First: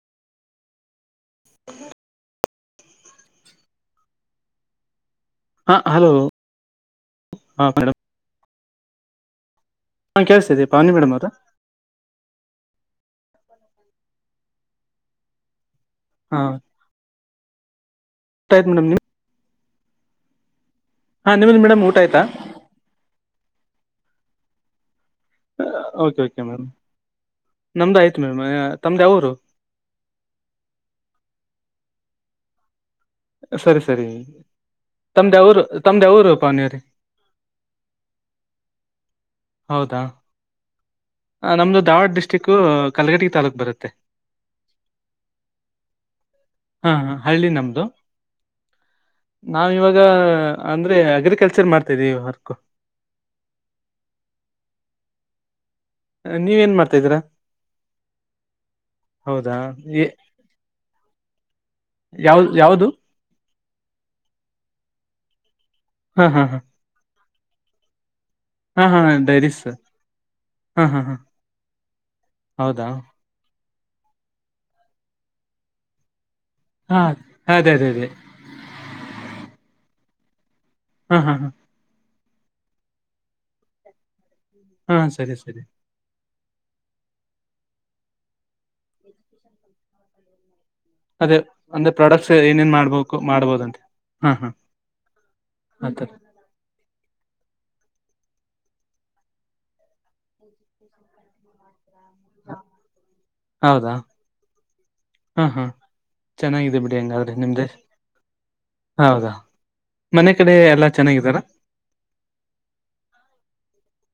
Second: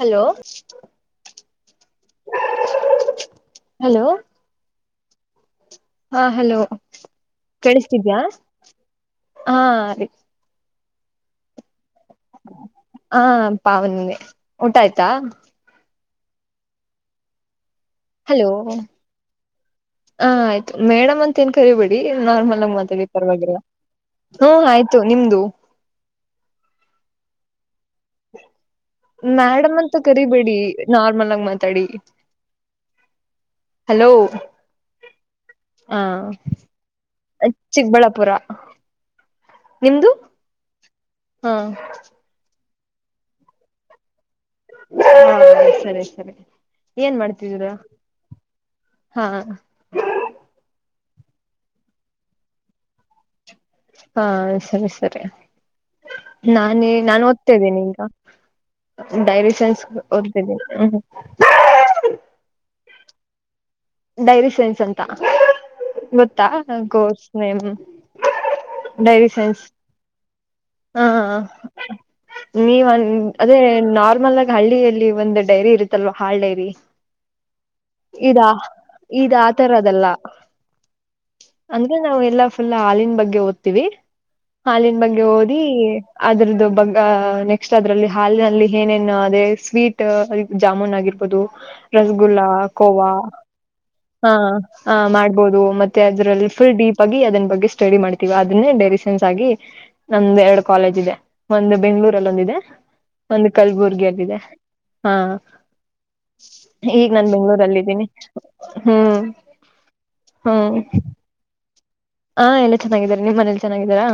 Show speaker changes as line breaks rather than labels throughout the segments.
Hello.
Hello.
Hello. ಹಾ hello
ಹಾ madam
ಕೇಳಸ್ತಿದ್ಯಾ ಹಾ ರಿ.
ಕಳ್ಸಿದೆ ಪಾನಿ ಮೇಡಮ್ ಅವ್ರು [unintelligible]
ಹಾ ಪಾವನಿನೆ ಊಟ ಆಯ್ತಾ
ಹಾ.
ಹಲೋ
ಊಟ ಆಯ್ತು ಮೇಡಮ್ ನಿಮ್
ಆಯ್ತ. ಮೇಡಮ್
ಹಾ
ಅಂತ ಏನ್
ನಿಮ್ಮದು ಮೇಡಮ್ ಊಟ
ಕರಿಬೇಡಿ
ಆಯ್ತಾ
ನಾರ್ಮಲ್ ಆಗ್ ಮಾತಾಡಿ ಪರವಾಗಿಲ್ಲ ಹ್ಮ ಆಯ್ತು ನಿಮ್ದು.
ಹ ಓಕೆ ಓಕೆ ಮ್ಯಾಮ್ ನಮ್ದ ಆಯ್ತ್.
ಮೇಡಮ್ ಅಂತ ಕರಿಬೇಡಿ ನಾರ್ಮಲ್ ಆಗ ಮಾತಾಡಿ.
ಸರಿ ಸರಿ
ಹಲೋ
ತಮ್ದಾವುರು ತಮ್ದ ಯಾವ್ ಊರು ಪಾವನಿ ಅವ್ರೆ.
ಅ ಚಿಕ್ಕಬಳ್ಳಾಪುರ.
ಹೌದಾ
ನಿಮ್ದು ಹಾ
ನಮ್ದು ಧಾವಡ ಡಿಸ್ಟ್ರಿಕ್ಕು ಕಲಗಟಿ ತಾಲೂಕ್ ಬರುತ್ತೆ.
ಹೌದ ಸರಿ ಸರಿ ಏನ್ ಮಾಡ್ತಿದೀರ.
ನಾವ ಇವಾಗ ಅಂದ್ರೆ ಅಗ್ರಿಕಲ್ಚರ್ ಮಾಡ್ತಿದೀವಿ ವರ್ಕ್.
ಹಾ ಸರಿ ಸರಿ
ನೀವೇನ್
ನಾನೇ
ಮಾಡ್ತಾ ಇದೀರಾ
ನಾನ ಓದ್ತಾ ಇದ್ದೀನಿ ಈಗ. ಡೈರಿ
ಹೌದಾ
ಸೈನ್ಸ್
ಏ-
ಓದ್ತಿನಿ ಹ್ಮ್.
ಯಾವ್ದ ಯಾವ್ದು.
ಡೈರಿ ಸೈನ್ಸ್ ಅಂತ
ಹಾ ಹಾ
ಗೊತ್ತಾ ಗೋಸ್ ನೆಮ್.
ಹಾ ಹಾ ಹಾ
ಡೈರಿ
ಡೈರೀಸ್
ಸೈನ್ಸ್
ಹಾ ಹಾ
ಹ
ಹಾ ಹೌದಾ
ನೀವಂದ ಅದೇ ನಾರ್ಮಲ್ ಅಗಿ ಹಳ್ಳಿಯಲ್ಲಿ ಒಂದು ಡೈರಿ ಇರುತ್ತಲ್ವ ಹಾಲ್ ಡೈರಿ
ಹಾ ಅದೇ ಅದೇ ಅದೇ
ಇದಾ ಇದು ಆ ತರದಲ್ಲ
ಹಾ ಹಾ ಹಾ
ಅಂದ್ರೆ ನಾವು ಎಲ್ಲಾ ಫುಲ್ ಹಾಲಿನ ಬಗ್ಗೆ ಓದ್ತಿವಿ ಹಾಲಿನ
ಹಾ
ಬಗ್ಗೆ
ಸರಿ ಸರಿ
ಓದಿ ಅದ್ರದ್ದು ಬಗ್ ನೆಕ್ಸ್ಟ್ ಅದ್ರಲ್ಲಿ ಹಾಲಿನಲ್ಲಿ ಏನೇನು ಅದೇ ಸ್ವೀಟ್ ಜಾಮೂನ್ ಆಗಿ
ಅದೇ
ಇರಬಹದು
ಅಂದ್ರೆ ಪ್ರಾಡಕ್ಟ್ಸ್
ರಸಗುಲ್ಲಾ
ಏನೇನ್
ಕೋವಾ
ಮಾಡ್ಬೇಕು ಮಾಡ್ಬೋದಂತೆ
ಹ
ಹಾ ಹಾ
ಹ ಮಾಡ್ಬೋದು ಮತ್ತೆ
ಆತರ
ಅದ್ರಲ್ಲಿ ಫುಲ್ ಬಗಿ ಅದನ್ ಬಗ್ಗೆ ಸ್ಟಡಿ ಮಾಡ್ತೀವಿ ಅದನ್ನೇ ಡೆರಿ ಸೆನ್ಸ್ ಆಗಿ ನಮ್ದುಎರಡು ಕಾಲೇಜ್ ಇದೆ ಒಂದು ಬೆಂಗಳೂರಲ್ಲಿ ಒಂದಿದೆ ಒಂದು
ಹೌದಾ
ಕಲ್ಬುರ್ಗಿಯಲ್ಲಿದೆ ಹಾ
ಚೆನ್ನಾಗಿದೆ ಬಿಡಿ
ಈಗ ನನ್
ಹಂಗಾದ್ರೆ ನಿಮ್ದೆ
ಲ್ಲಿದ್ದೀನಿ ಹ್ಮ್
ಹೌದಾ ಮನೆ ಕಡೆ
ಹ್ಮ್
ಎಲ್ಲಾ ಚೆನ್ನಾಗಿದಾರ
ಹಾ ಎಲ್ಲ ಚೆನ್ನಾಗಿದ್ದಾರೆ ನಿಮ್ಮ ಮನಲಿ ಚೆನ್ನಾಗಿದ್ದೀರಾ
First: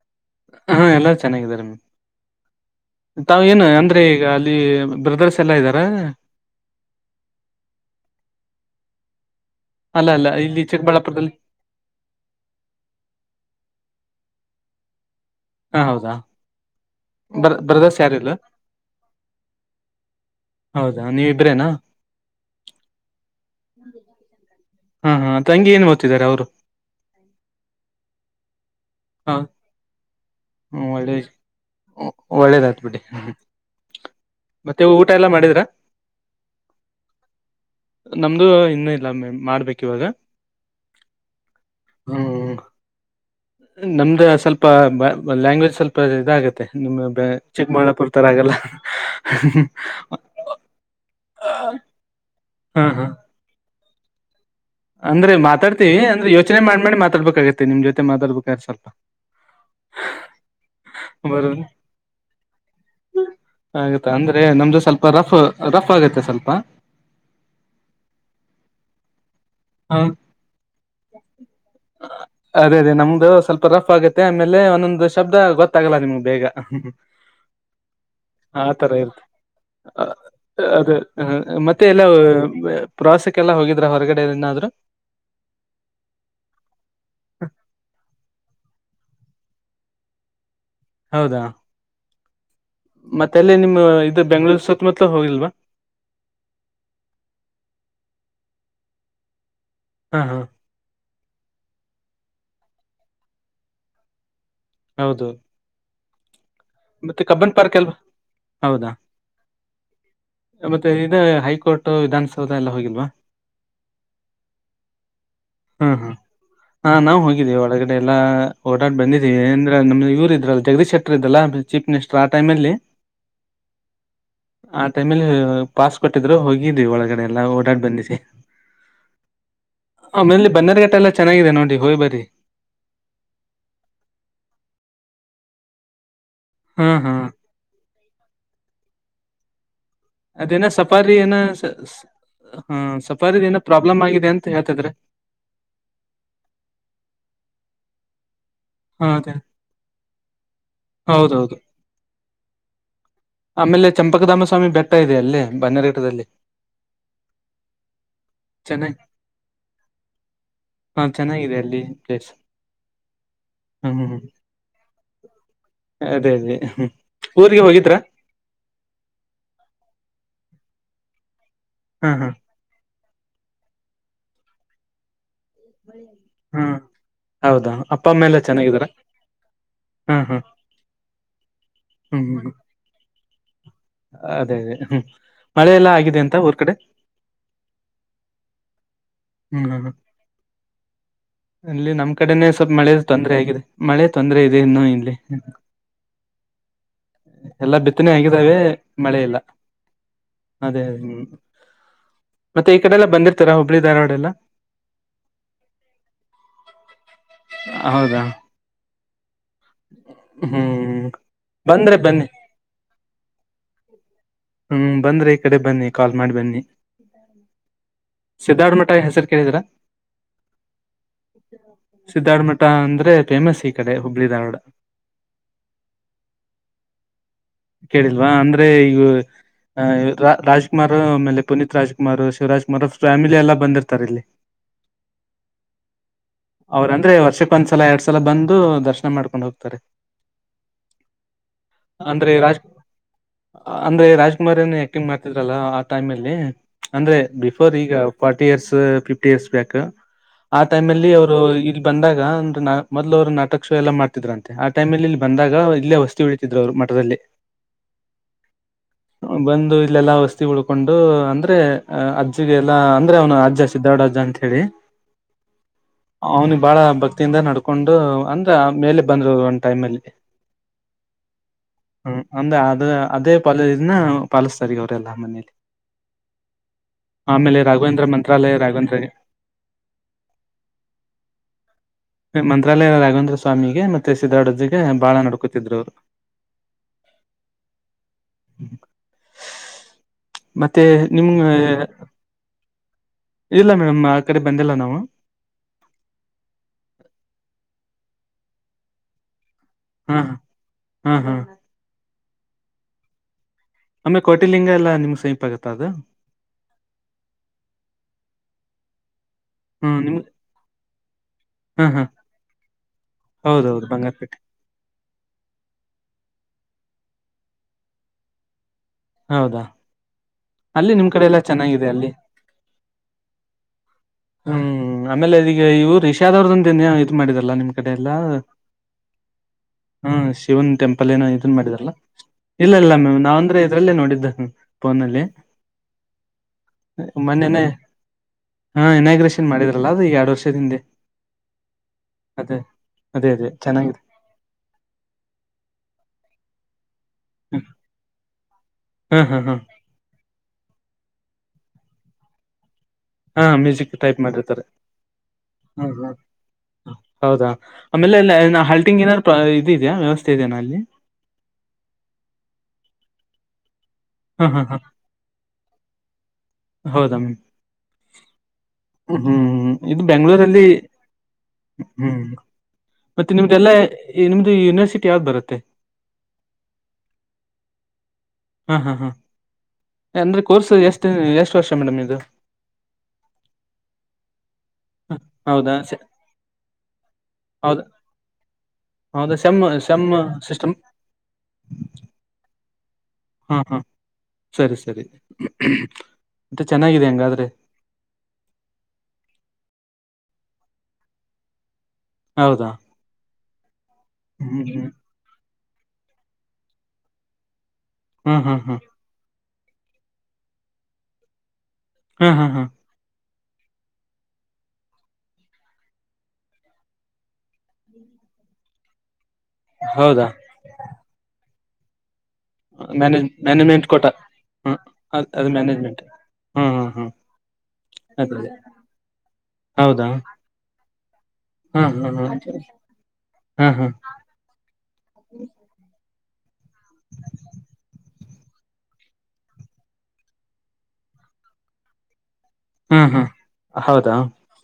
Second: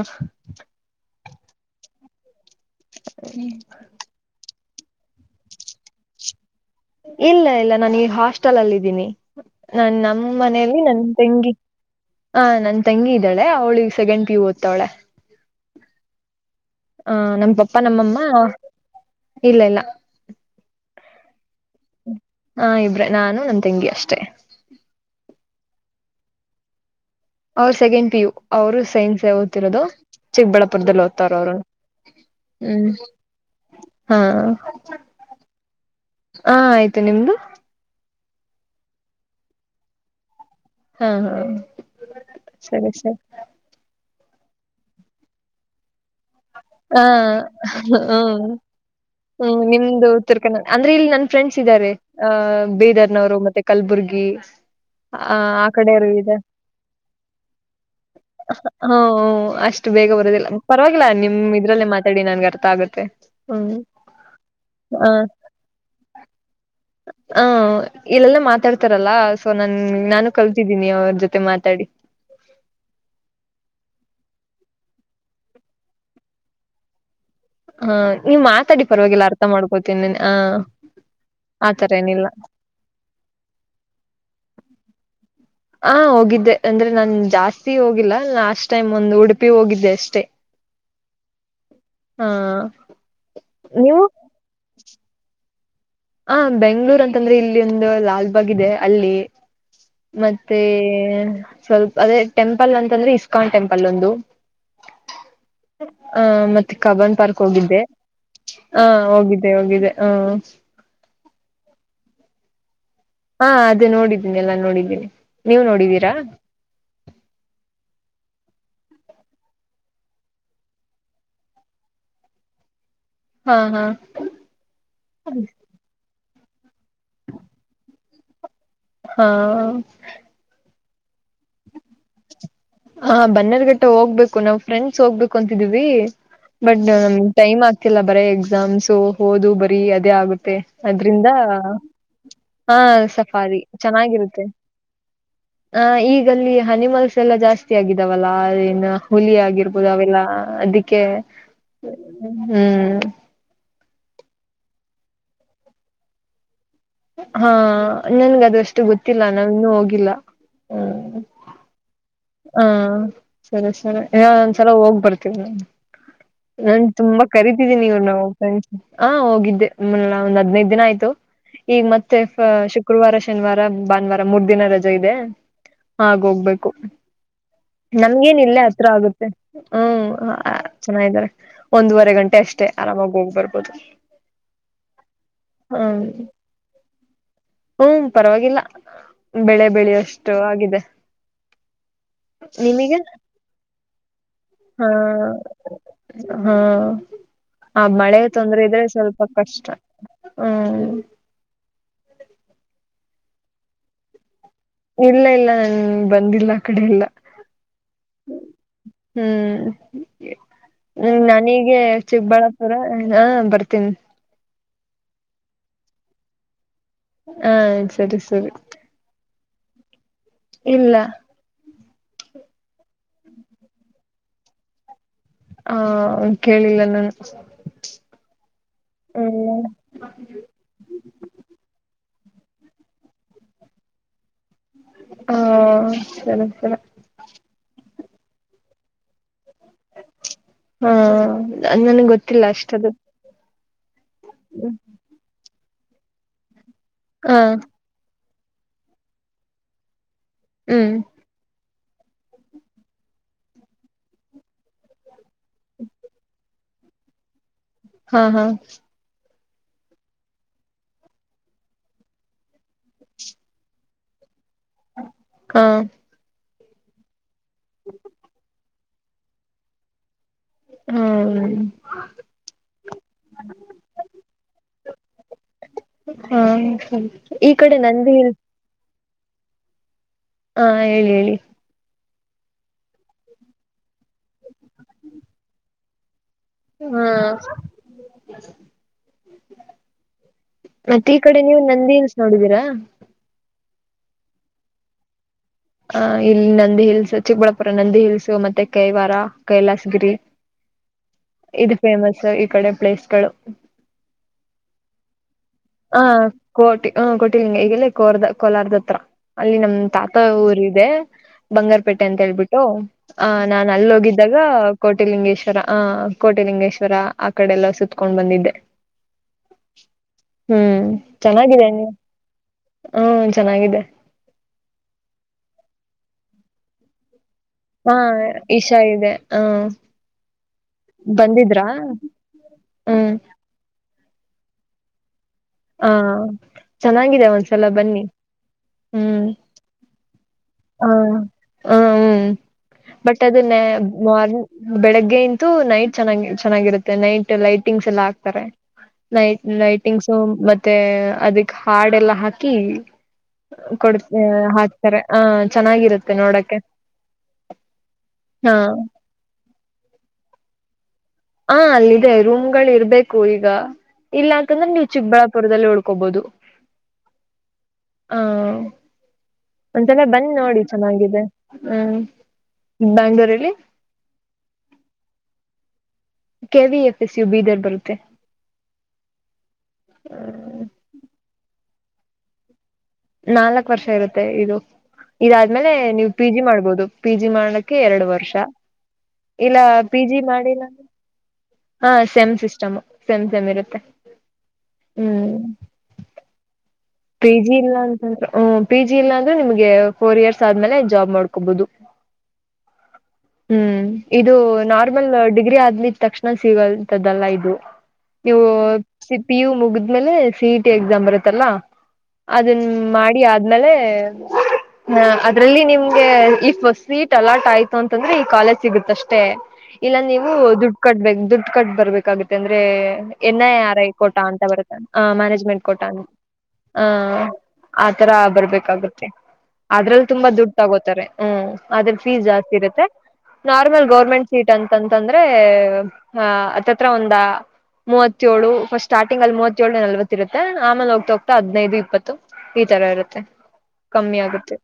ಹಾ ಎಲ್ಲ ಚೆನ್ನಾಗಿದ್ದಾರೆ ಮ್ ತಾವ ಏನು ಅಂದ್ರೆ ಈಗ ಬ್ರದರ್ಸ್ ಎಲ್ಲಾ ಇದ್ದಾರಾ
ಇಲ್ಲ ಇಲ್ಲ ನಾನು ಈಗ ಹಾಸ್ಟೆಲ್ ಅಲ್ಲಿ ಇದಿನಿ ನಾ
ಅಲ್ಲ ಅಲ್ಲ
ನಮ್ಮ
ಇಲ್ಲಿ
ಮನೇಲಿ ನನ್
ಚಿಕ್ಕಬಳ್ಳಾಪುರದಲ್ಲಿ
ತೆಂಗಿ ಹ ನನ್ ತಂಗಿ ಇದ್ದಾಳೆ ಅವಳಿಗ ಸೆಗೆಂಡ್ ಪಿಯು ಓದ್ತವಳೆ
ಹ ಹೌದಾ
ಆ
ಬ
ನಮ ಪಪ್ಪ
ಬ್ರದರ್ಸ್
ನಮ್ಮಮ್ಮ
ಯಾರಿಲ್ಲ
ಇಲ್ಲ ಇಲ್ಲ
ಹೌದಾ ನೀವ ಇಬ್ರೇನಾ
ಹಾ ಇಬ್ರೆ ನಾನು ನನ್ ತೆಂಗಿ ಅಷ್ಟೇ
ಹಾ ಹಾ ತಂಗಿ ಏನು ಓತ್ತಿದ್ದಾರೆ ಅವರು
ಅವರು ಸೆಕೆಂಡ್ ಪಿ ಯು ಅವ್ರು ಸೈನ್ಸ್
ಹ
ಓತಿರೋದು ಚಿಕ್ಕಬಳ್ಳಾಪುರದಲ್ಲಿ
ಒಳ್ಳೆ
ಓದ್ತಾರ ಅವ್ರರುನು
ಒಳ್ಳೇದಾಯ್ತ್ ಬಿಡಿ
ಹಾ
ಮತ್ತೆ ಊಟ ಎಲ್ಲಾ ಮಾಡಿದ್ರ
ಹಾ ಆಯ್ತು ನಿಮ್ದು
ನಮ್ದು ಇನ್ನೂ ಇಲ್ಲ ಮೆಂ ಮಾಡ್ಬೇಕು ಇವಾಗ
ಹಾ ಹಾ ಸರಿ ಸರಿ
ನಮ್ದ ಸ್ವಲ್ಪ ಲ್ಯಾಂಗ್ವೇಜ್ ಸ್ವಲ್ಪ ಇದಾಗುತ್ತೆ ನಿಮ್
ಹ
ಚೆಕ್ ಚಿಕ್ಕಬಳ್ಳಾಪುರ
ಹ್ಮ್
ತರಆಗಲ್ಲ
ಹ್ಮ್ ನಿಮ್ದು ಉತ್ತರ ಅಂದ್ರೆ ಇಲ್ಲಿ ನನ್ ಫ್ರೆಂಡ್ಸ್ ಇದ್ದಾರೆ ಅ
ಹಾ
ಬೀದರ್ನವರು ಮತ್ತೆ ಕಲ್ಬುರ್ಗಿ
ಅಂದ್ರೆ
ಆ ಆ
ಮಾತಾಡ್ತಿವಿ
ಕಡೆರುೂ
ಅಂದ್ರೆ
ಇದರೆ
ಯೋಚನೆ ಮಾಡ್ ಮಾಡಿ ಮಾತಾಡ್ಬೇಕಾಗತ್ತೆ ನಿಮ್ ಜೊತೆ ಮಾತಾಡ್ಬೇಕಾದ್ರೆ ಸ್ವಲ್ಪ
ಹ ಅಷ್ಟು ಬೇಗ ಬರೋದಿಲ್ಲ ಪರವಾಗಿಲ್ಲ ನೀವು
ಬರ
ಹ್ಮ ಇದ್ರಲ್ಲೇ ಮಾತಾಡಿ ನನ್ಗೆ ಅರ್ಥ ಆಗತ್ತೆ ಹ್ಮ್
ಆಗತ್ತ ಅಂದ್ರೆ ನಮ್ದು ಸ್ವಲ್ಪ
ಹ
ರಫ್ ರಫ್ ಆಗತ್ತೆ ಸ್ವಲ್ಪ
ಹ ಇಲ್ಲೆಲ್ಲ ಮಾತಾಡ್ತಾರಲ್ಲ ಸೊ ನನ್
ಹ.
ನಾನು ಕಲ್ತಿದ್ದೀನಿ ಅವ್ರ ಜೊತೆ ಮಾತಾಡಿ
ಅದೇ ಅದೇ ನಮ್ದು ಸ್ವಲ್ಪ ರಫ್ ಆಗತ್ತೆ ಆಮೇಲೆ ಒಂದೊಂದು ಶಬ್ದ ಗೊತ್ತಾಗಲ್ಲ ನಿಮ್ಗ್ ಬೇಗ [unintelligible]
ಹ ನೀವ್
ಆ
ಮಾತಾಡಿ
ತರ ಇರ್ತ್ತ
ಪರವಾಗಿಲ್ಲ ಅರ್ಥ ಮಾಡ್ಕೋತೀನಿ ಆ
ಅದೇ ಮತ್ತೆ
ಆತರ
ಎಲ್ಲ
ಏನಿಲ್ಲ
ಪ್ರವಾಸಕ್ಕೆಲ್ಲಾ ಹೋಗಿದ್ರ ಹೊರಗಡೆ ಏನಾದ್ರೂ
ಹ ಹೋಗಿದ್ದೆ ಅಂದ್ರೆ ನಾನ್ ಜಾಸ್ತಿ ಹೋಗಿಲ್ಲ ಲಾಸ್ಟ್ ಟೈಮ್ ಒಂದು ಉಡುಪಿ ಹೋಗಿದ್ದೆ ಅಷ್ಟೇ
ಹ [inaudible] ಹೌದಾ
ಹ
ಮತ್ತೆ ಅಲ್ಲಿ ನಿಮ್ಮ
ನೀವು
ಇದು ಬೆಂಗ್ಳೂರ್ ಸುತ್ಮುತ್ಲು ಹೋಗಿಲ್ವಾ
ಹ ಬೆಂಗ್ಗಳೂರ್ ಅಂತಂದ್ರೆ ಇಲ್ಲಿ ಒಂದು ಲಾಲ್ ಬಾಗ್ ಇದೆ ಅಲ್ಲಿ
ಹಾ ಹಾ
ಮತ್ತೆ ಸ್ವಲ್ಪ ಅದೇ ಟೆಂಪಲ್ ಅಂತಂದ್ರೆ ಇಸ್ಕಾನ್ ಟೆಂಪಲ್ ಒಂದು
ಹೌದು
ಹ ಮತ್ತೆ ಕಬನ್
ಮತ್ತೆ
ಪಾರ್ಕ್
ಕಬ್ಬನ್
ಹೋಗಿದ್ದೆ
ಅಲ್ವಾ
ಹ
ಹೌದಾ
ಹೋಗಿದ್ದೆ ಹೋಗಿದ್ದೆ ಹ
ಮತ್ತೆ ಇ ಹೈಕೋರ್ಟ್ ವಿಧಾನಸೌಧ ಎಲ್ಲಾ ಹೋಗಿಲ್ವಾ
ಹಾ ಅದು ನೋಡಿದ್ದೀನಿ ಎಲ್ಲಾ ನೋಡಿದ್ದೀನಿ ನೀವ್
ಹ್ಮ್
ನೋಡಿದೀರಾ
ಹ್ಮ್ ಹಾ ನಾವು ಹೋಗಿದೀವಿ ಒಳಗಡೆ ಎಲ್ಲಾ ಓಡಾಡ್ ಬಂದಿದೀವಿ ಅಂದ್ರ ನಮ್ದ ಇವರು ಇದ್ರಲ್ಲ ಜಗದೀಶ್ ಶೆಟ್ಟರ್ ಇದ್ದ್ರಲ್ಲಾ ಚೀಫ ಮಿನಿಸ್ಟರ್ ಆ ಟೈಮ್ ಅಲ್ಲಿ
ಹಾ ಹಾ
ಆ ಟೈಮಲ್ಲಿ ಪಾಸ್ ಕೊಟ್ಟಿದ್ರು ಹೋಗಿದ್ವಿ ಒಳಗಡೆ ಎಲ್ಲಾ ಓಡಾಡ್ ಬಂದಿವಿ
ಹಾ
ಆಮೇಲಿ ಬನ್ನೆರಗಟ್ಟಾ ಎಲ್ಲಾ ಚೆನ್ನಾಗಿದೆ ನೋಡಿ ಹೋಗಿ ಬರಿ
ಹಾ ಬನ್ನೆರಗಟ್ಟಾ ಹೋಗ್ಬೇಕು ನಾವ್ ಫ್ರೆಂಡ್ಸ್ ಹೋಗ್ಬೇಕು ಅಂತಿದೀವಿ ಬಟ್
ಹಾ ಹಾ
ನಮ್ಗೆ ಟೈಮ್ ಆಗ್ತಿಲ್ಲಾ ಬರೆ ಎಕ್ಸಾಮ್ಸ್ ಓದು ಬರ ಬರಿ ಅದೇ ಆಗುತ್ತೆ
ಅದೇನ ಸಫಾರಿ
ಅದ್ರಿಂದ
ಏನ
ಹಾ
ಸಫಾರಿದ
ಸಫಾರಿ
ಏನೋ ಪ್ರಾಬ್ಲಮ್ ಆಗಿದೆ
ಚೆನ್ನಾಗಿರುತ್ತೆ.
ಅಂತ ಹೇಳ್ತಿದ್ರೆ
ಹಾ ಈಗಲ್ಲಿ ಅನಿಮಲ್ಸ್ ಎಲ್ಲಾ ಜಾಸ್ತಿ ಆಗಿದಾವಲ್ಲಾ
ಹಾ
ಹುಲಿ
ಅದೇ
ಆಗಿರ್ಬೋದು ಅವೆಲ್ಲಾ ಅದಕ್ಕೆ
ಹೌದೌದು
ಹುಂ
ಆಮೇಲೆ ಚಂಪಕಧಾಮಸ್ವಾಮಿ ಬೆಟ್ಟಾ ಇದೆ ಅಲ್ಲಿ ಬನ್ನೆರಘಟ್ಟದಲ್ಲಿ
ಹಾ ನನ್ಗ ಅದಷ್ಟು
ಚೆನ್ನಾಗಿ
ಗೊತ್ತಿಲ್ಲಾ ನಾವ ಇನ್ನು ಹೋಗಿಲ್ಲಾ ಹ್
ಹಾ ಚೆನ್ನಾಗಿದೆ ಅಲ್ಲಿ. ಪ್ಲೇಸ್
ಹಾ ಸರಿ
ಹ್ಮ್
ಸರಿ
ಹ್ಮ್
ಇ
ಹ್ಮ್
ಒಂದ್ಸಲಾ ಹೋಗ್ ಬರ್ತೀವಿ ನಾ
ಅದೇ ಅದೇ
ನಾನ್
ಹ್ಮ್
ತುಂಬಾ
ಊರಿಗೆ
ಕರೀತಿದ್ದೀನಿ
ಹೋಗಿದ್ರಾ
ನಾ ಇವುನು ಹಾ ಹೋಗಿದ್ದೆ ಮುಲ್ಲಾ ಒಂದ್ ಹದಿನೈದ ದಿನಾ ಆಯ್ತು ಈಗ
ಹಾ
ಮತ್ತೆ
ಹಾ
ಶುಕ್ರವಾರ ಶನಿವಾರ ಭಾನುವಾರ ಮೂರ್ ದಿನ ರಜೆ ಇದೆ. ಆಗ
ಹಾ
ಹೋಗ್ಬೇಕು
ಹೌದಾ ಅಪ್ಪ ಅಮ್ಮ ಎಲ್ಲ
ನಮ್ಗೇನಿಲ್ಲೇ ಹತ್ರ
ಚೆನ್ನಾಗಿದಾರ
ಆಗುತ್ತೆ ಹ್ಮ್
ಹಾ ಹಾ
ಚೆನ್ನಾಗಿ ಆದರೆ ಒಂದೂವರೆ
ಹ್ಮ್
ಗಂಟೆ
ಹ್ಮ್
ಅಷ್ಟೇ ಆರಾಮಾಗಿ ಹೋಗಿ ಬರಬಹುದು
ಅದೇ ಅದೇ ಹುಂ ಮಳೆ ಎಲ್ಲಾ ಆಗಿದೆ ಅಂತಾ ಊರ್ ಕಡೆ
ಹುಂ ಪರವಾಗಿಲ್ಲಾ ಬೆಳೆ ಬೆಳಿ ಅಷ್ಟು ಆಗಿದೆ
ಅಲ್ಲಿ ನಮ್ ಕಡೆನೆ ಸ್ವಲ್ಪ ಮಳೆ
ನಿಮಗೆ
ತೊಂದರೆ ಆಗಿದೆ ಮಳೆ ತೊಂದರೆ ಇದೆ ಇ ಇನ್ನು
ಹಾ
ಇಲ್ಲಿ
ಹಾ
ಎಲ್ಲಾ
ಆ
ಬಿತ್ತನೆ
ಮಳೆ
ಆಗಿದ್ದಾವೆ
ತೊಂದ್ರೆ ಇದ್ರೆ
ಮಳೆ
ಸ್ವಲ್ಪ
ಇಲ್ಲ
ಕಷ್ಟ
ಅದೇ
ಹ್ಮ್
ಅದೇ ಹ್ ಮತ್ತೆ ಈ ಕಡೆ ಎಲ್ಲ ಬಂದಿರ್ತಾ ಹುಬ್ಬಳ್ಳಿ ಧಾರವಾಡ ಎಲ್ಲಾ
ಇಲ್ಲಾ ಇಲ್ಲಾ ನಾನ್ ಬಂದಿಲ್ಲಾ ಆ ಕಡೆ ಎಲ್ಲಾ
ಹೌದಾ
ಹುಂ
ಹ್ಮ್
ಹುಂ ನಾನೀಗೆ
ಬಂದ್ರೆ ಬನ್ನಿ
ಚಿಕ್ಕಬಳ್ಳಾಪುರ ಹ ಬರ್ತೀನಿ
ಹ್ಮ್ ಬಂದ್ರೆ ಈ ಕಡೆ ಬನ್ನಿ ಕಾಲ್ ಮಾಡಿ ಬನ್ನಿ
ಹ ಸರಿ ಸರಿ
ಸಿದ್ದಾರ್ ಮಠಾ ಹೆಸರು ಕೇಳಿದರಾ
ಇಲ್ಲಾ
ಸಿದ್ದಾರೋಡ ಮಠಾ ಅಂದ್ರೆ ಫೇಮಸ್ ಈ ಕಡೆ ಹುಬ್ಬಳ್ಳಿ ಧಾರವಾಡ
ಹಾ ಕೇಳಿಲ್ಲಾ ನಾನು ಹ್
ರಾಜ್ ಕುಮಾರ್ ಆಮೇಲೆ Puneeth Rajkumar Shivarajkumar family ಎಲ್ಲಾ ಬಂದಿರುತ್ತಾರೆ ಇಲ್ಲಿ.
ಹ ಸರಿ ಸರಿ
ಅವರಂದ್ರೆ ವರ್ಷ ಒಂದ್ಸಲಾ ಎರಡ್ ಸಲಾ ಬಂದು ದರ್ಶನ ಮಾಡ್ಕೊಂಡು ಹೋಗ್ತಾರೆ.
ಹಾ ನನಗ್ ಗೊತ್ತಿಲ್ಲಾ ಅಷ್ಟದು
ಅಂದ್ರೆ ರಾಜ್ ಕುಮಾರ್ ಏನ ಆಕ್ಟಿಂಗ್ ಮಾಡ್ತಿದ್ರಲ್ಲಾ ಆ ಟೈಮ್ ಅಲ್ಲಿ ಅಂದ್ರೆ
ಹ
ಬಿಫೋರ್ ಈಗ forty years fifty years back ಆ ಟೈಮ್
ಹ್ಮ್
ಅಲ್ಲಿ ಅವರು ಇಲ್ಲಿ ಬಂದಾಗ ಮೊದ್ ಅವ್ರು ನಾಟಕ ಶೋ ಎಲ್ಲಾ ಮಾಡ್ತಿದ್ರಂತೆ ಆ ಟೈಮ್ ಅಲ್ಲಿ ಬಂದಾಗ ಇಲ್ಲೇ ವಸ್ತಿ ಉಳಿತಿದ್ರು ವರು [unintelligible] ಮಠದಲ್ಲಿ
ಹಾ ಹಾ
ಬಂದು ಇಲ್ಲೆಲ್ಲಾ ವಸ್ತಿ ಉಳ್ಕೊಂಡು ಅಂದ್ರೆ ಅಜ್ಜಿಗೆ ಎಲ್ಲಾ ಅಂದ್ರೆ ಅವ್ನು ಅಜ್ ಸಿದ್ದಾಡ್ಜ್ಜಅಂತ ಹೇಳಿ
ಹಾ
ಅವ್ನಿಗೆ ಬಾಳ ಭಕ್ತಿಯಿಂದ ನಡ್ಕೊಂಡು ಅಂದ್ರ ಆ ಮೇಲೆ ಬಂದ್ರು ಒಂದ ಟೈಮ್ ಅಲ್ಲಿ
ಹ್ಮ್
ಹ್ಮ ಅಂತ ಅದ ಅದೇ ಪಲ್ದಿನ ಪಾಲಿಸ್ತಾರಾ ಈಗ ಅವರೆಲ್ಲ ಮನೇಲಿ
ಹಾ ಸರಿ ಈ
ಆಮೇಲೆ
ಕಡೆ
ರಾಘವೇಂದ್ರ
ನಂದಿ ಹಿಲ್ಸ್
ಮಂತ್ರಾಲಯ ರಾಘವೇಂದ್ರ
ಹಾ ಹೇಳಿ ಹೇಳಿ
ಮಂತ್ರಾಲಯ ರಾಘೇಂದ್ರ ಸ್ವಾಮಿಗೆ ಮತ್ತೆ ಸ್ಧಡಜಿಗೆ ಬಾಳ ನಡ್ಕತಿದ್ರು ಅವರು
ಹಾ ಮತ್ತೆ ಈ ಕಡೆ ನೀವು ನಂದಿಲ್ಸ್ ನೋಡಿದೀರಾ
ಇಲ್ಲ ಮೇಡಮ್ ಆ ಕಡೆ ಬಂದಿಲ್ಲ ನಾವು
ಹ ಇಲ್ಲಿ ನಂದಿ ಹಿಲ್ಸ್ ಚಿಕ್ಕಬಳ್ಳಾಪುರ ನಂದಿ ಹಿಲ್ಸ್ ಮತ್ತೆ ಕೈವಾರ ಕೈ
ಹಾ ಹಾ ಹಾ
ಗಿರಿಇದು ಫೇಮಸ್ ಈ ಕಡೆ ಪ್ಲೇಸ್ ಗಳು
ಆಮೆ ಕೊಟಿಲಿಂಗ ಎಲ್ಲ ಸಂಪತ್ತ ಅದು [unintelligible]
ಹ ಕೋಟಿ ಹ ಕೋಟಿಲಿಂಗ ಈಗೆಲ್ಲೇ ಕೋರ್ದ ಕೋಲಾರದ ಹತ್ರ ಅಲ್ಲಿ ನಮ್
ಹ್ಮ್
ತಾತ
ನಿಮ್
ಊರು ಇದೆ
ಹಾ
ಬಂಗಾರಪೇಟೆ
ಹಾ
ಅಂತ ಹೇಳ್ಬಿಟ್ಟು ಆ ನಾನ್
ಹೌದೌದು
ಅಲ್ಲಿ ಹೋಗಿದ್ದಾಗ
ಬಂಗಾರಪೇಟೆ
ಕೋಟಿಲಿಂಗೇಶ್ವರ ಆ ಕೋಟಿಲಿಂಗೇಶ್ವರ ಆ ಕಡೆ ಎಲ್ಲ ಸುತ್ತತ್ಕೊಂಡ್ ಬಂದಿದ್ದೆ
ಹೌದಾ
ಹ್ಮ್
ಅಲ್ಲಿ ನಿಮ್ ಕಡೆ ಎಲ್ಲಾ
ಚೆನ್ನಾಗಿದೆ ನೀ
ಅಲ್ಲಿ
ಹ್ಮ ಚೆನ್ನಾಗಿದೆ
ಹ್ಮ್ ಆಮೇಲೆ ಇದಗ ಇವು ರಿಷಾದವ್ರದಂದ ನ್ಯ ಇ ಇದ್ ಮಾಡಿದರಲ್ಲಾ ಕಡೆ
ಹಾ
ಎಲ್ಲ
ಇಶಾ ಇದೆ ಹ್ಮ
ಹಾ ಶಿವನ್ ಟೆಂಪಲ್ ಏನೋ ಇದನ್
ಬಂದಿದ್ರಾ
ಮಾಡಿದಾರಲ್ಲ ಇಲ್ಲ ಇಲ್ಲ
ಹ್ಮ್
ಮ್ಯಾಮ್ ನಾವ ಅಂದ್ರೆ ಇದ್ರಲ್ಲೇ ನೋಡಿದ್ದ ಫೋನಲ್ಲಿ
ಹಾ
ಮೊನ್ನ ಹ
ಹ್ಮ್
ಇನಾಗ್ರೇಷನ್ ಮಾಡಿದ್ರಲ್ಲ ಅದು ಈಗ
ಹ ಹ ಹ್ಮ್
ಅದೇ
ಬಟ್
ಅದೇ ಅದೇ
ಅದನ್ನ
ಚೆನ್ನಾಗಿದೆ
ಮಾರ್ನಿಂಗ ಬೆಳಗ್ಗೆ ಗಿಂತು ನೈಟ್ ಚೆನ್ನಾಗಿ ಚೆನ್ನಾಗಿರುತ್ತೆ ನೈಟ್ ಲೈಟಿಂಗ್ಸ್ ಎಲ್ಲಾ ಆಗ್ತಾರೆ
ಹಾ ಹಾ
ನೈಟ್
ಹಾ
ಲೈಟಿಂಗ್ಸು ಮತ್ತೆ ಅದಕ್ ಹಾಡೆಲ್ಲ ಹಾಕಿ
ಹಾ ಮ್ಯೂಸಿಕ್
ಕೊಡ್
ಟೈಪ್ ಮಾಡಿರ್ತಾರೆ
ಹಾಕ್ತಾರೆ ಆ
ಹ ಹ
ಚೆನ್ನಾಗಿರುತ್ತೆ ನೋಡಕ್ಕೆ
ಹೌದಾ ಆಮೇಲೆ
ಹಾ
ಅಲ್ಲಿ ಹಂಗೇನಾರು ಇದು ಇದೆಯ ವ್ಯವಸ್ಥೆ ಇದೆನ ಅಲ್ಲಿ
ಹ ಅಲ್ಲಿದೆ ರೂಮ್ಗಳು ಇರ್ಬೇಕು ಈಗ
ಹಾ ಹಾ
ಇಲ್ಲಾಂತಂದ್ರೆ
ಹಾ
ನೀವು ಚಿಕ್ಕಬಳ್ಳಾಪುರದಲ್ಲಿ ಉಳ್ಕೋಬಹುದು
ಹೌದಾ ಮೆಂ
ಹಾ
ಇದು
ಒಂದ್ಸಲ ಬಂದ್ ನೋಡಿ
ಬೆಂಗಳೂರಲ್ಲಿ
ಚೆನ್ನಾಗಿದೆ ಹ್ಮ್
ಮತ್ತೆ
ಬ್ಯಾಂಗ್ಳೂರಲ್ಲಿ
ನಿಮ್ದೆಲ್ಲ ನಿಮ್ದು ಯೂನಿವರ್ಸಿಟಿ ಯಾವ್ದ್ ಬರುತ್ತೆ
K V F S U Bidar ಬರುತ್ತೆ
ಹಾಂ ಹಾಂ ಹಾ ಅಂದ್ರೆ
ಹ್ಮ್
ಕೋರ್ಸ್ ಎಷ್ಟು ಎಷ್ಟು ವರ್ಷ ಮೇಡಮ್ ಇದು
ನಾಲ್ಕ್ ವರ್ಷ ಇರುತ್ತೆ ಇದು. ಇದಾದ್ಮೇಲೆ
ಹೌದಾ
ನೀವು ಪಿ ಜಿ ಮಾಡ್ಬೋದು ಪಿ ಜಿ ಮಾಡ್ಲಕ್ಕೆ
ಹೌದಾ
ಎರಡು ವರ್ಷ
ಹೌದಾ
ಇಲ್ಲ
ಸೆಮ್
ಪಿ
ಸೆಮ್
ಜಿ ಮಾಡಿಲ್ಲ
ಸಿಸ್ಟಮ್
ಹ [unintelligible] ಸೆಮ್ ಸಿಸ್ಟಮ್ ಸೆಮ್ ಸೆಮ್
ಹಾ
ಇರುತ್ತೆ
ಹಾ ಸರಿ ಸರಿ
ಹ್ಮ್
ಮತ್ತೆ ಚೆನ್ನಾಗಿದೆನೆ
ಜಿ ಇಲ್ಲಾ ಅಂದ್ರೆ ನಿಮಗೆ ಫೋರ್ ಇಯರ್ಸ್ ಆದ್ಮೇಲೆ ಜಾಬ್ ಮಾಡ್ಕೊಬಹುದು
ಹೌದಾ
ಹ್ಮ್ ಇದು
ಹ್ಮ್
ನಾರ್ಮಲ್ ಡಿಗ್ರಿ ಆಗಿದ ತಕ್ಷಣ ಸಿಗೋಂತದ್ದಲ್ಲ ಇದು
ಹ್ಮ್
ನೀವು
ಹ್ಮ್ ಹ್ಮ್
ಸಿ ಪಿ ಯು ಮುಗಿದ್ಮೇಲೆ ಸಿಇ ಟಿ ಎಕ್ಸಾಮ್ ಬರುತ್ತಲ್ಲಾ
ಹ್ಮ್ ಹ್ಮ್ ಹ್ಮ್
ಅದನ್
ಹ್ಮ್
ಮಾಡಿ ಆದ್ಮೇಲೆ ಹ ಅದ್ರಲ್ಲಿ ನಿಮ್ಗೆ ಈ ಫಸ್ಟ್ ಸೀಟ್ ಅಲಾಟ್ ಆಯ್ತು ಅಂತಂದ್ರೆ ಈ ಕಾಲೇಜ್ ಸಿಗುತ್ತಷ್ಟೇ ಇಲ್ಲ
ಹೌದಾ
ನೀವು ದುಡ್ಡು ಕಟ್ಬೇಕು ದುಡ್ಡು ಕಟ್ಟ ಬರ್ಬೇಕಾಗತ್ತೆ ಅಂದ್ರೆ
manage
N I R
management
ಐ
ಕೋಟ
ಕೋಟಾ ಅಂತ
ಹ್ಮ
ಬರುತ್ತಾ ಆ
ಅದು ಅದು
ಮ್ಯಾನೇಜ್ಮೆಂಟ್ ಕೋಟಾ ಅಂತ
ಹ್ಮ್
ಹಾ
ಹ್ಮ್ ಹ್ಮ್
ಆತರ
ಅದೇ
ಬರ್ಬೇಕಾಗತ್ತೆ ಅದ್ರಲ್ಲಿ
ಹೌದಾ
ತುಂಬಾ ದುಡ್ಡು ತಗೋತಾರೆ ಹ್ಮ್ ಅದ್ರಲ್ಲಿ
ಹ್ಮ್
ಫೀಸ್
ಹ್ಮ್
ಜಾಸ್ತಿ ಇರುತ್ತೆ
ಹ್ಮ್
ನಾರ್ಮಲ್
ಹ್ಮ್
ಗೌರ್ಮೆಂಟ್ ಸೀಟ್ ಅಂತಂತಂದ್ರೆ ಹತ್ತತ್ರ ಒಂದ ಮೂವತ್ತೇಳು ಫಸ್ಟ್ ಸ್ಟಾರ್ಟಿಂಗ್ ಅಲ್ಲಿ ಮೂವತ್ತೇಳಳ್ ನಲ್ವತ್ತ ಇರುತ್ತೆ ಆಮೇಲೆ ಹೋಗ್ತಾ ಹೋಗತಾ ಹದಿನೈದು ಇಪ್ಪತ್ತು ಈ ತರ
ಹ್ಮ್
ಇರುತ್ತೆ
ಹ್ಮ್ ಹೌದಾ
ಕಮ್ಮಿ ಆಗುತ್ತೆ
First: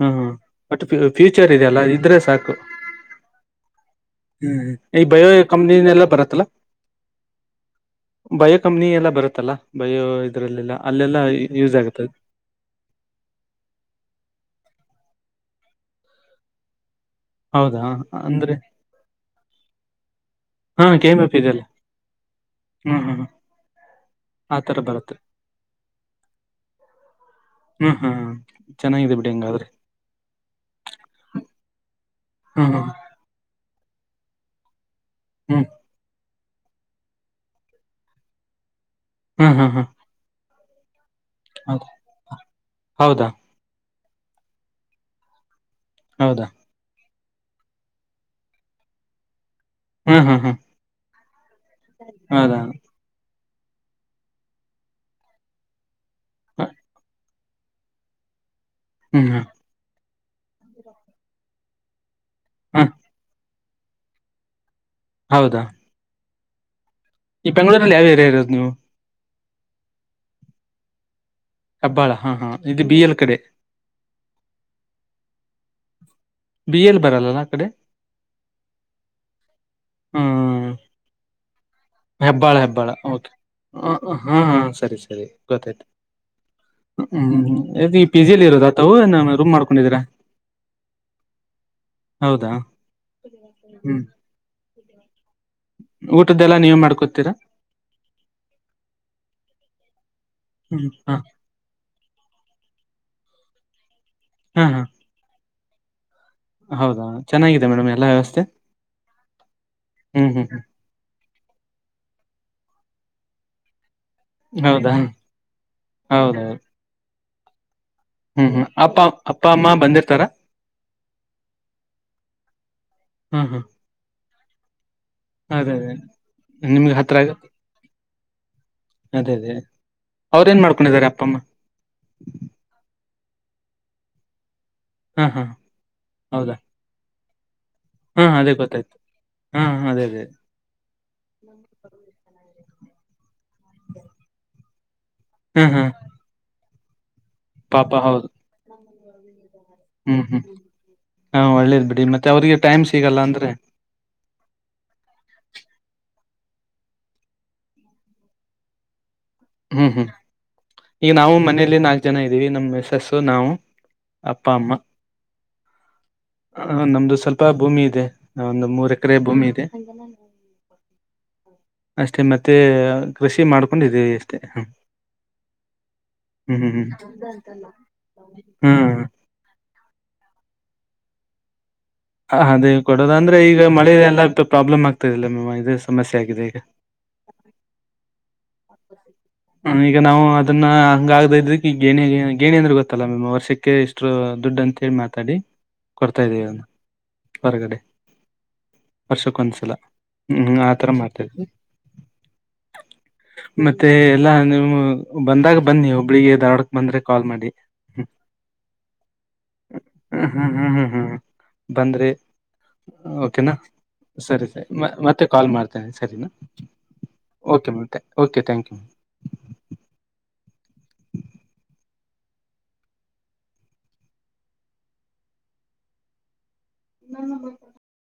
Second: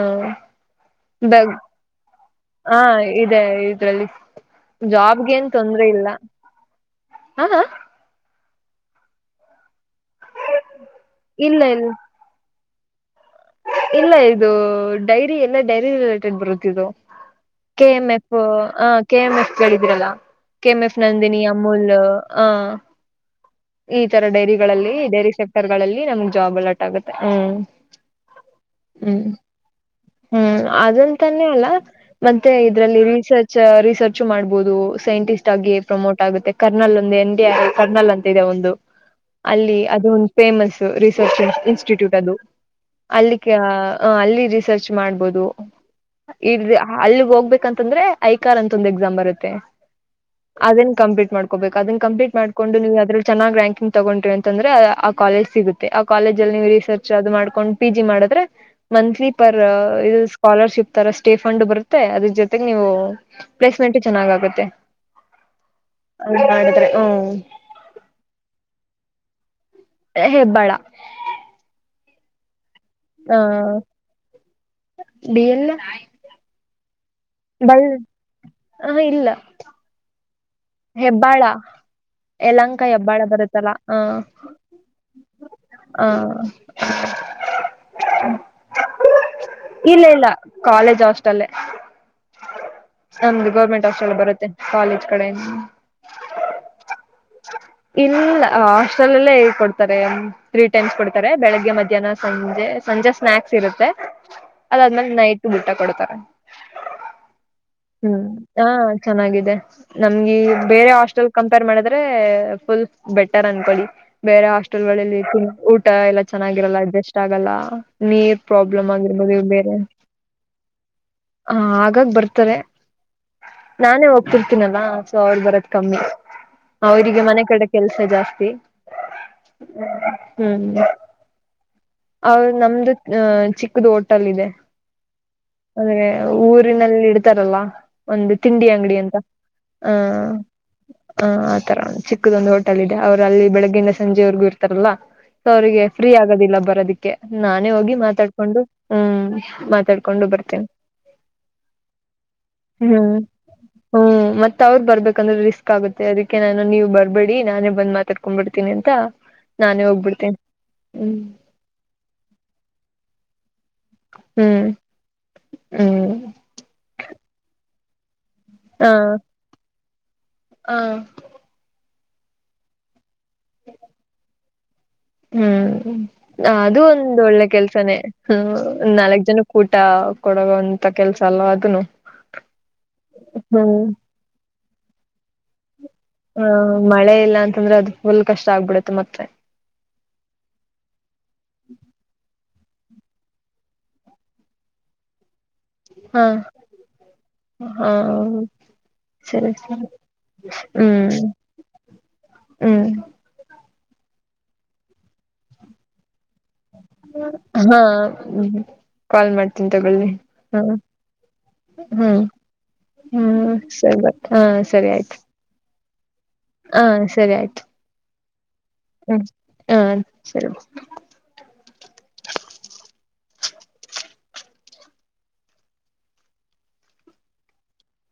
ಹ್ಮ್ ಹ್ಮ್ ಬಟ್ ಫ್ಯೂಚರ್ ಇದೆಯಲ್ಲ ಇದ್ರೆ ಸಾಕು
ಹಾ ಇದೆ ಇದ್ರಲ್ಲಿ
ಹ್ಮ್ ಈ ಬಯೋ
ಜಾಬ್ಗೆ ಏನ್ ತೊಂದ್ರೆ
ಕಂಪ್ನಿನೆಲ್ಲ
ಇಲ್ಲ
ಬರತ್ತಲ್ಲ
ಹ
ಬಯೋ ಕಂಪ್ನಿ ಎಲ್ಲ ಬರುತ್ತಲ್ಲ ಬಯೋ ಅಲ್ಲೆಲ್ಲಾ
ಇಲ್ಲ
ಯೂಸ್
ಇಲ್ಲ
ಆಗುತ್ತೆ
ಇಲ್ಲ ಇದು ಡೈರಿ ಎಲ್ಲ ಡೈರಿ ರಿಲೇಟೆಡ್ ಬರುತ್ತ ಇದು
ಹೌದಾ
ಕೆ ಎಂ ಎಫ್
ಅಂದ್ರೆ
ಹ ಕೆ ಎಂ ಎಫ್ ಕೇಳಿದೀರಲ್ಲ ಕೆ ಎಮ
ಹಾ
ಎಫ್ ನಂದಿನಿ ಅಮುಲ್ ಆ
ಹ್ಮ
ಈ ತರ ಡೈರಿಗಳಲ್ಲಿ ಡೈರಿ ಸೆಕ್ಟರ್ ಗಳಲ್ಲಿ ನಮ್ಗ್ ಜಾಬ್ ಅಲಾಟ್ ಆಗುತ್ತೆ ಹ್ಮ
ಹ್ಮ್ ಹಾ ಚೆನ್ನಾಗಿದೆ ಬಿಡಿ ಹಂಗಾದ್ರೆ
ಹ್ಮ್ ಅದಂತಾನೆ ಅಲ್ಲ ಮತ್ತೆ
ಹ್ಮ್
ಇದ್ರಲ್ಲಿ
ಹ್ಮ್
ರಿಸರ್ಚ್ ರಿಸರ್ಚು ಮಾಡ್ಬೋದು ಸೈಂಟಿಸ್ಟ್
ಹ್ಮ್
ಆಗಿ ಪ್ರಮೋಟ್ ಆಗುತ್ತೆ ಕರ್ನಲ್ ಒಂದು ಎನ್ ಡಿ ಕರ್ನಲ್ ಅಂತದೆ ಒಂದು
ಹ್ಮ್ ಹ್ಮ್
ಅಲ್ಲಿ
ಹ್ಮ್
ಅದು ಒಂದು ಫೇಮಸ್ ರಿಸರ್ಚ್
ಹೌದ
ಇನ್ಸ್ಟಿಟ್ಯೂಟ್ ಅದು
ಹೌದಾ
ಅಲ್ಲಿ ಅಲ್ಲಿ ರಿಸರ್ಚ್ ಮಾಡ್ಬೋದು
ಹೌದಾ
ಅಲ್ಲಿಗ್ ಹೋಗ್ಬೇಕಂತಂದ್ರೆ ಐಕಾರ್ ಅಂತ ಒಂದ್ ಎಕ್ಸಾಮ್ ಬರುತ್ತೆ
ಹ್ಮ್ ಹ್ಮ್ ಹ್ಮ್
ಅದನ್ ಕಂಪ್ಲೀಟ್ ಮಾಡ್ಕೋಬೇಕು ಅದನ್ನ ಕಂಪ್ಲೀಟ್
ಹೌದಾ
ಮಾಡ್ಕೊಂಡು ನೀವು ಅದ್ರ ಚೆನ್ನಾಗ ರ್ಯಾಂಕಿಂಗ್ ತಗೊಂಡ್ರಿ ಅಂತಂದ್ರೆ ಆ ಕಾಲೇಜ್ ಸಿಗುತ್ತೆ ಆ ಕಾಲೇಜ ಅಲ್ಲಿ ನೀವು ರಿಸರ್ಚ್ ಅದು ಮಾಡ್ಕೊಂಡು ಪಿ ಜಿ ಮಾಡಿದ್ರೆ ಮಂತ್ಲಿ
ಹ್ಮ್ ಹ್ಮ್
ಪರ್ ಇದು ಸ್ಕಾಲರ್ಶಿಪ್ ತರ ಸ್ಟೇ ಫಂಡ್ ಬರುತ್ತೆ ಜೊತೆಗ್ ನೀವು
ಹ್ಮ್
ಪ್ಲೇಸ್ಮೆಂಟ್ ಚೆನ್ನಾಗ ಆಗುತ್ತೆ
ಹೌದಾ
ಹಂಗ ಮಾಡಿದ್ರೆ ಹ್ಮ
ಬೆಂಗಳೂಲ್ಲಿ ಯಾವ ಏರಿಯಾ ಇರೋದ ನೀವು
ಹೆಬ್ಬಾಳ
ಹೆಬ್ಬಾಳ ಹಾ ಹಾ ಇದು ಬಿ ಎ
ಹಾ ಬಿ ಎಲ
ಬಿ ಎಲ್ ಬರಲ್ಲಲ್ಲ ಕಡೆ
ಹ ಇಲ್ಲ
ಹೂ
ಹೆಬ್ಬಾಳ
ಹೆಬ್ಬಾಳ
ಯಲಂಕ
ಹೆಬ್ಬಾಳ
ಬರುತ್ತಲ್ಲ
ಹಾ
ಹ
ಹಾ ಸರಿ ಸರಿ ಗೊತ್ತಾಯ್ತು
ಹ
ಹ್ಮ್ ಹ್ಮ್ ಈದಿ ಪಿಜಿಯಲ್ಲಿ ಇರೋದ ಅಥಾವ ರೂಮ್ ಮಾಡ್ಕೊಂಡಿದ್ರಾ.
ಇಲ್ಲ ಇಲ್ಲ ಕಾಲೇಜ್ ಹಾಸ್ಟೆಲ್ಲೆ
ಹೌದಾ
ಅಂದು ಗೌರ್ಮೆಂಟ್
ಹ್ಮ್
ಹಾಸ್ಟೆಲ್ ಬರತ್ತೆ. ಕಾಲೇಜ್ ಕಡೆಇನ್.
ಊಟದ್ದೆಲ್ಲ ನೀವು ಮಾಡ್ಕೊತೀರಾ.
ಇಲ್ಲ ಹಾಸ್ಟೆಲಲ್ಲೆ ಕೊಡ್ತಾರೆ ತ್ರೀ
ಹ್ಮ್
ಟೈಮ್ಸ್
ಹ
ಕೊಡ್ತಾರೆ. ಬೆಳಿಗ್ಗೆ ಮಧ್ಯಾಹ್ನ ಸಂಜೆ ಸಂಜೆ ಸ್ನಾಕ್ಸ್ ಇರುತ್ತೆ
ಹಾ ಹಾ
ಅದಾದ್ಮೇಲೆ ನೈ ಟುಬು ಊಟ ಕೊಡ್ತಾರೆ.
ಹೌದಾ ಚೆನ್ನಾಗಿದೆ ಮೇಡಮ್ ಎಲ್ಲಾ
ಹ್ಮ್
ವ್ಯವಸ್ಥೆ
ಹ ಚೆನ್ನಾಗಿದೆ
ಹ್ಮ್
ನಮ್ಗೆ.
ಹ್ಮ್
ಬೇರೆ ಹಾಸ್ಟೆಲ್ ಕಂಪೇರ್ ಮಾಡಿದ್ರೆ ಫುಲ್ ಬೆಟರ್ ಅನ್ಕೊಳ್ಳಿ. ಬೇರೆ
ಹ್ಮ್ ಹೌದಾ
ಹಾಸ್ಟೆಲ್ಗಳಲ್ಲಿ ತುನ್ ಊಟ ಎಲ್ಲಾ
ಹೌದೌದು
ಚೆನ್ನಾಗಿರಲ್ಲ ಅಡ್ಜಸ್ಟ್ ಆಗಲ್ಲಾ. ನೀರ್
ಹ್ಮ್ ಹ್ಮ್
ಪ್ರಾಬ್ಲಮ್
ಅಪ್ಪ
ಆಗಿರ್ಬೋದು
ಅಪ್ಪ ಅಮ್ಮ
ಬೇರೇ.
ಬಂದಿರ್ತಾರ
ಹ ಆಗಾಗ ಬರ್ತಾರೆ
ಹ್ಮ್ ಹ್ಮ್
ನಾನೇ ಹೋಗ್ತಿರ್ತೀನಲ್ಲಾ ಸೊ ಅವ್ರಿ ಬರದ್
ಅದೇ ಅದೇ
ಕಮ್ಮಿ
ನಿಮ್ಗೆ ಹತ್ರ
ಅವ್ರಿಗೆ ಮನೆ
ಆಗತ್ತೆ
ಕಡೆ ಕೆಲ್ಸ ಜಾಸ್ತಿ.
ಅದೇ ಅದೇ ಅವ್ರ ಏನ್
ಹ್ಮ್
ಮಾಡ್ಕೊಂಡಿದ್ದಾರೆ ಅಪ್ಪ ಅಮ್ಮ
ಅವ್ನ್ ನಮ್ದು ನ್ಯ್ ಚಿಕ್ಕುದು ಹೋಟಲ್ ಇದೆ.
ಹಾ ಹಾ
ಅದೆ
ಹೌದಾ
ಊರಿನಲ್ಲಿ ಇಡ್ತಾರಲ್ಲಾ.
ಹಾ
ಒಂದು
ಅದೇ
ತಿಂಡಿ
ಗೊತ್ತಾಯ್ತು
ಅಂಗಡಿ ಅಂತ
ಹಾ
ಹ.
ಅದೇ ಅದೇ
ಹಾ ಆ ತರ ಚಿಕ್ಕದೊಂದು ಹೋಟೆಲ್ ಇದೆ ಅವ್ರು ಅಲ್ಲಿ ಬೆಳಗ್ಗಿಂದ ಸಂಜೆವರೆಗೂ ಇರ್ತಾರಲ್ಲಾ. ಸೋ
ಹಾ
ಅವ್ರಿಗೆ
ಹಾ
ಫ್ರೀ ಆಗದಿಲ್ಲ ಬರೋದಿ ಕೆ ನಾನೇ
ಪಾಪ
ಹೋಗಿ
ಹೌದು
ಮಾತಾಡ್ಕೊಂಡು ಹ್ಮ್ ಮಾತಾಡ್ಕೊಂಡು
ಹ್ಮ್ ಹ್ಮ್
ಬರ್ತೇನಿ.
ಹಾ ಒಳ್ಳೇದ್ ಬಿಡಿ ಮತ್ತೆ ಅವ್ರಿಗೆ ಟೈಮ್
ಹ್ಮ್
ಸಿಗಲ್ಲ ಅಂದ್ರೆ.
ಹ್ಮ್ ಮತ್ತ್ ಅವ್ರ್ ಬರ್ಬೇ ಕಂದ್ರೆ ರಿಸ್ಕ್ ಆಗುತ್ತೆ ಅದಿಕ್ಕೆ ನಾನು ನೀವು ಬರ್ಬೇಡಿ ನಾನೇ ಬಂದ್ ಮಾತಾಡ್ಕೊಂಡ್ ಬಿಡ್ತಿನಿ ಅಂತಾ.
ಹ್ಮ್ ಹ್ಮ್ ಈಗ ನಾವು ಮನೇೆಯಲ್ಲಿ ನಾ ಚನ ಇದೀವಿ ನಮ್ಮ ಮಿಸಸ್ಸು ನಾವು ಅಪ್ಪ
ಹ್ಮ್
ಅಮ್ಮ.
ಹ್ಮ್
ಹ ನಮ್ದು ಸ್ವಲ್ಪ ಭೂಮಿ ಇದೆ ಒಂದು ಮೂರ್ ಎಕ್ರೆ ಭೂಮಿ ಇದೆ.
ಹಾ
ಅಷ್ಟೇ ಮತ್ತೆ ಕೃಷಿ ಮಾಡ್ಕೊಂಡಿದಿವಿ ಅಷ್ಟೇ ಹ್ಮ್.
ಹ್ಮ್
ಹ್ಮ್
ಅದೂ ಒಂದ್ ಒಳ್ಳೆ ಕೆಲ್ಸನೇ
ಹ್ಮ್ ಹ್ಮ್
ನಾಲ್ಕ್ ಜನು ಕೂಟ ಕೊಡಗೋಂತ ಕೆಲ್ಸ ಅಲ್ವಾ ಅದನು.
ಹ ಅದೇ ಕೊಡೋದಂದ್ರೆ ಈಗ ಮಳೆ ಎಲ್ಲ ಪೆ ಪ್ರಾಬ್ಲಮ್ ಆಗ್ತದಿಲ್ಲಮ್ಮವ್ವ ಇದೆ ಸಮಸ್ಯೆ ಆಗಿದೆ
ಆ
ಈಗ.
ಮಳೆ ಇಲ್ಲ ಅಂತಂದ್ರೆ ಅದು ಫುಲ್ ಕಷ್ಟ ಆಗ್ಬಿಡುತ್ತೆ ಮತ್ತೆ.
ಹ್ಮ್ ಈಗ ನಾವು ಅದನ್ನ ಹಂಗ ಆಗ್ದ ಇದ್ದಿಕಿಂಗ ಏನೆ ಗಿ ಗೇಣಿ ಅಂದ್ರೆ ಗೊತ್ತಲ್ಲ ಮೆಮ್ ವರ್ಷಕ್ಕೆ ಇಷ್ಟು ದುಡ್ಡು ಅಂತೇಳಿ ಮಾತಾಡಿ
ಹಾ
ಕೊಡ್ತಾ ಇದಿವಿ ಅನ್.
ಹಾ ಸರಿ
ವರ್ಷಕ್ಕೊಂದ್ಸಲ
ಸರಿ
ಹ್ಮ್ ಆತರ
ಹ್ಮ್.
ಮಾಡ್ತಾ ಇದ್ವಿ
ಹ್ಮ್
ಮತ್ತೆ ಎಲ್ಲಾ ನೀವು ಬಂದಾಗ ಬನ್ನಿ ಹುಬ್ಬುಳಿಗೆ ದಾರ್ವಾಡ್
ಹಾ ಕಾಲ್ ಮಾಡ್ತೀನಿ ತಗೊಳ್ಳಿ
ಹ್ಮ್ ಹ್ಮ್
ಹಾ.
ಹ್ಮ್ ಹ್ಮ್ ಹ್ಮ್ ಬಂದ್ರೆ
ಹ್ಮ್ ಹ್ಮ್
ಓಕೆನಾ
ಬ ಹಾ
ಸರಿ ಸರಿ ಮ
ಆಯ್ತು
ಮತ್ತೆ ಕಾಲ್ ಮಾ ಸರಿನಾ
ಹಾ
ಓಕೆ ಮತ್ತೆ ಓಕೆ ಥ್ಯಂಕಿಯು.
ಹ್ಮ ಹ ಸರಿ.
[unintelligible]